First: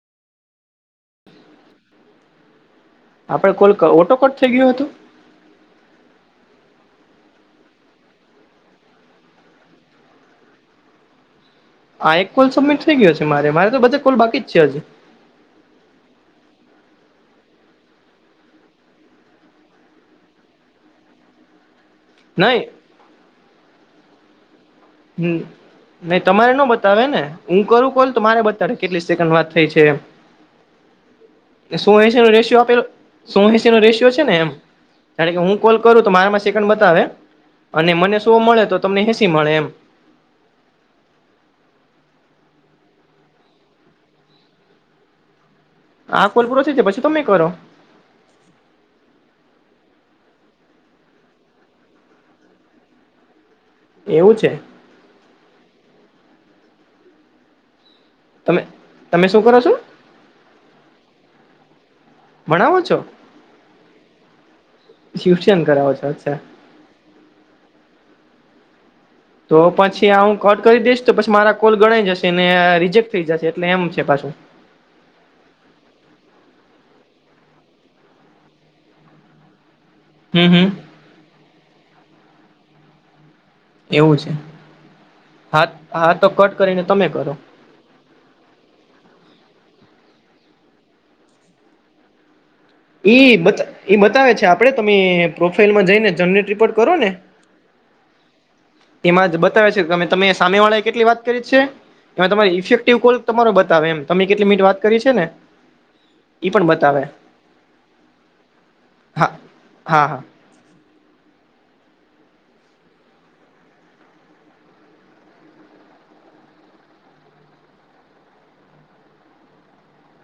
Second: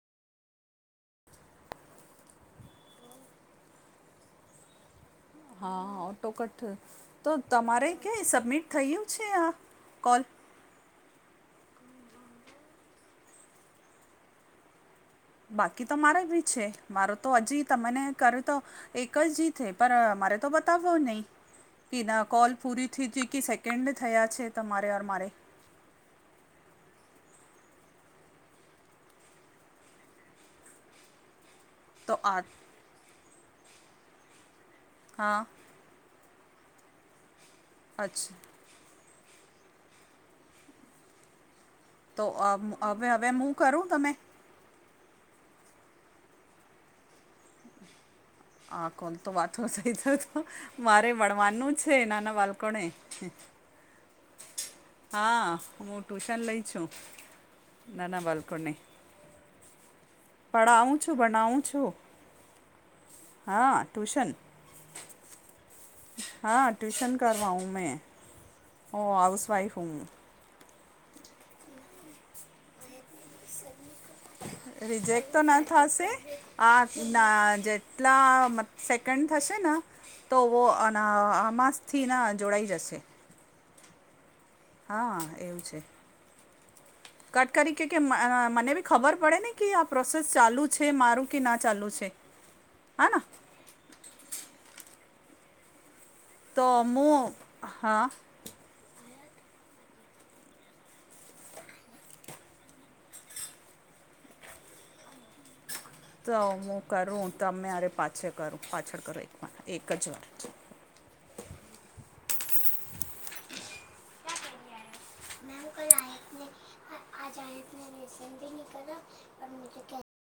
આપડો call auto cut થઈ ગયો હતો? હા ઓટોકટ થયો. તો તમારે ક્યાંય સબમિટ થયું છે આ કોલ? આ એક કોલ સબમિટ થઈ ગયો છે મારે. મારે તો બધે કોલ બાકી જ છે હજી. બાકી તો મારે બી છે. મારું તો હજી તમને કર્યું તો એક જ થઈ પણ મારે તો બતાવવો નહી. કે ના કોલ નહી પૂરીથી હતી કે સેકન્ડ થયા છે તમારે ઓર મારે? હમ નહી તમારે ન બતાડેને. હું કરું કોલ તો મારે બતાવે કેટલી સેકન્ડ વાત થઈ છે એમ. [inaudible] સો તો એસી નો આ રેશિયો આપેલો સો એસી નો રેશિયો છે ને એમ હા કે હુ. કોલ કરું તો મારા સેકન્ડ બતાવે અને મને અચ્છા શું મળે તો તમને હેંસી મળે એમ તો હવે હવે હું કરું તમે હા કોલપુરોોછી છે, પછી તમે કરો આ કોણ તો વાતો થઈ, તો તો મારે વણવાનનું છે, નાના બાળકોને એવું છે. હા હું ટ્યુશન લઈ છુ. ના ના ભલ કોુ તમે નને તમે શું કરો છો પડાવું છું બનાવું છુ. ભણાવો છો. હા, ટ્યુશન શિવશન કરાવ છે. હા, ટ્યુશન કરવા હ મેં ઓ આવ તો પછી હુ કટ કરી દઈશ તો પછી મારા કોલ ગણાય જશે ને રિજેક્ટ થઈ જશે એટલે એમ છે, પાછું રિજેક્ટ તો ના થશે આ ના જેટલા સેકન્ડ થશે ને તો હમ વો હમ આના આમાંસથી ના જોડાઈ, જશે એવું છે, હા એવું હા છે હા તો કટ કરીને તમે કરો કટ કરી કે કે મને બી ખબર પડે ને કે આ પ્રોસેસ ચાલુ છે મારું કે ના ચાલુ છે. હા ને બ ઈ બતાવે છે, આપડે તમે પ્રોફાાઈલમાં જઈને જરેટ તો રિપોર્ટ કરો ને હું હા એમાં બતાવે છેમે તમે સામે વાળા કેટલી વાત કરી છે. ત તમારી ઇફેક્ટિવ કોલ તમારો બતાવે એમ તમે કેટલીિટ વાત કરી છેને. તો હુ, કરું તમે અરે પાછળ કરું પાછળ કરો હા એક મા એક જ હા હા વાર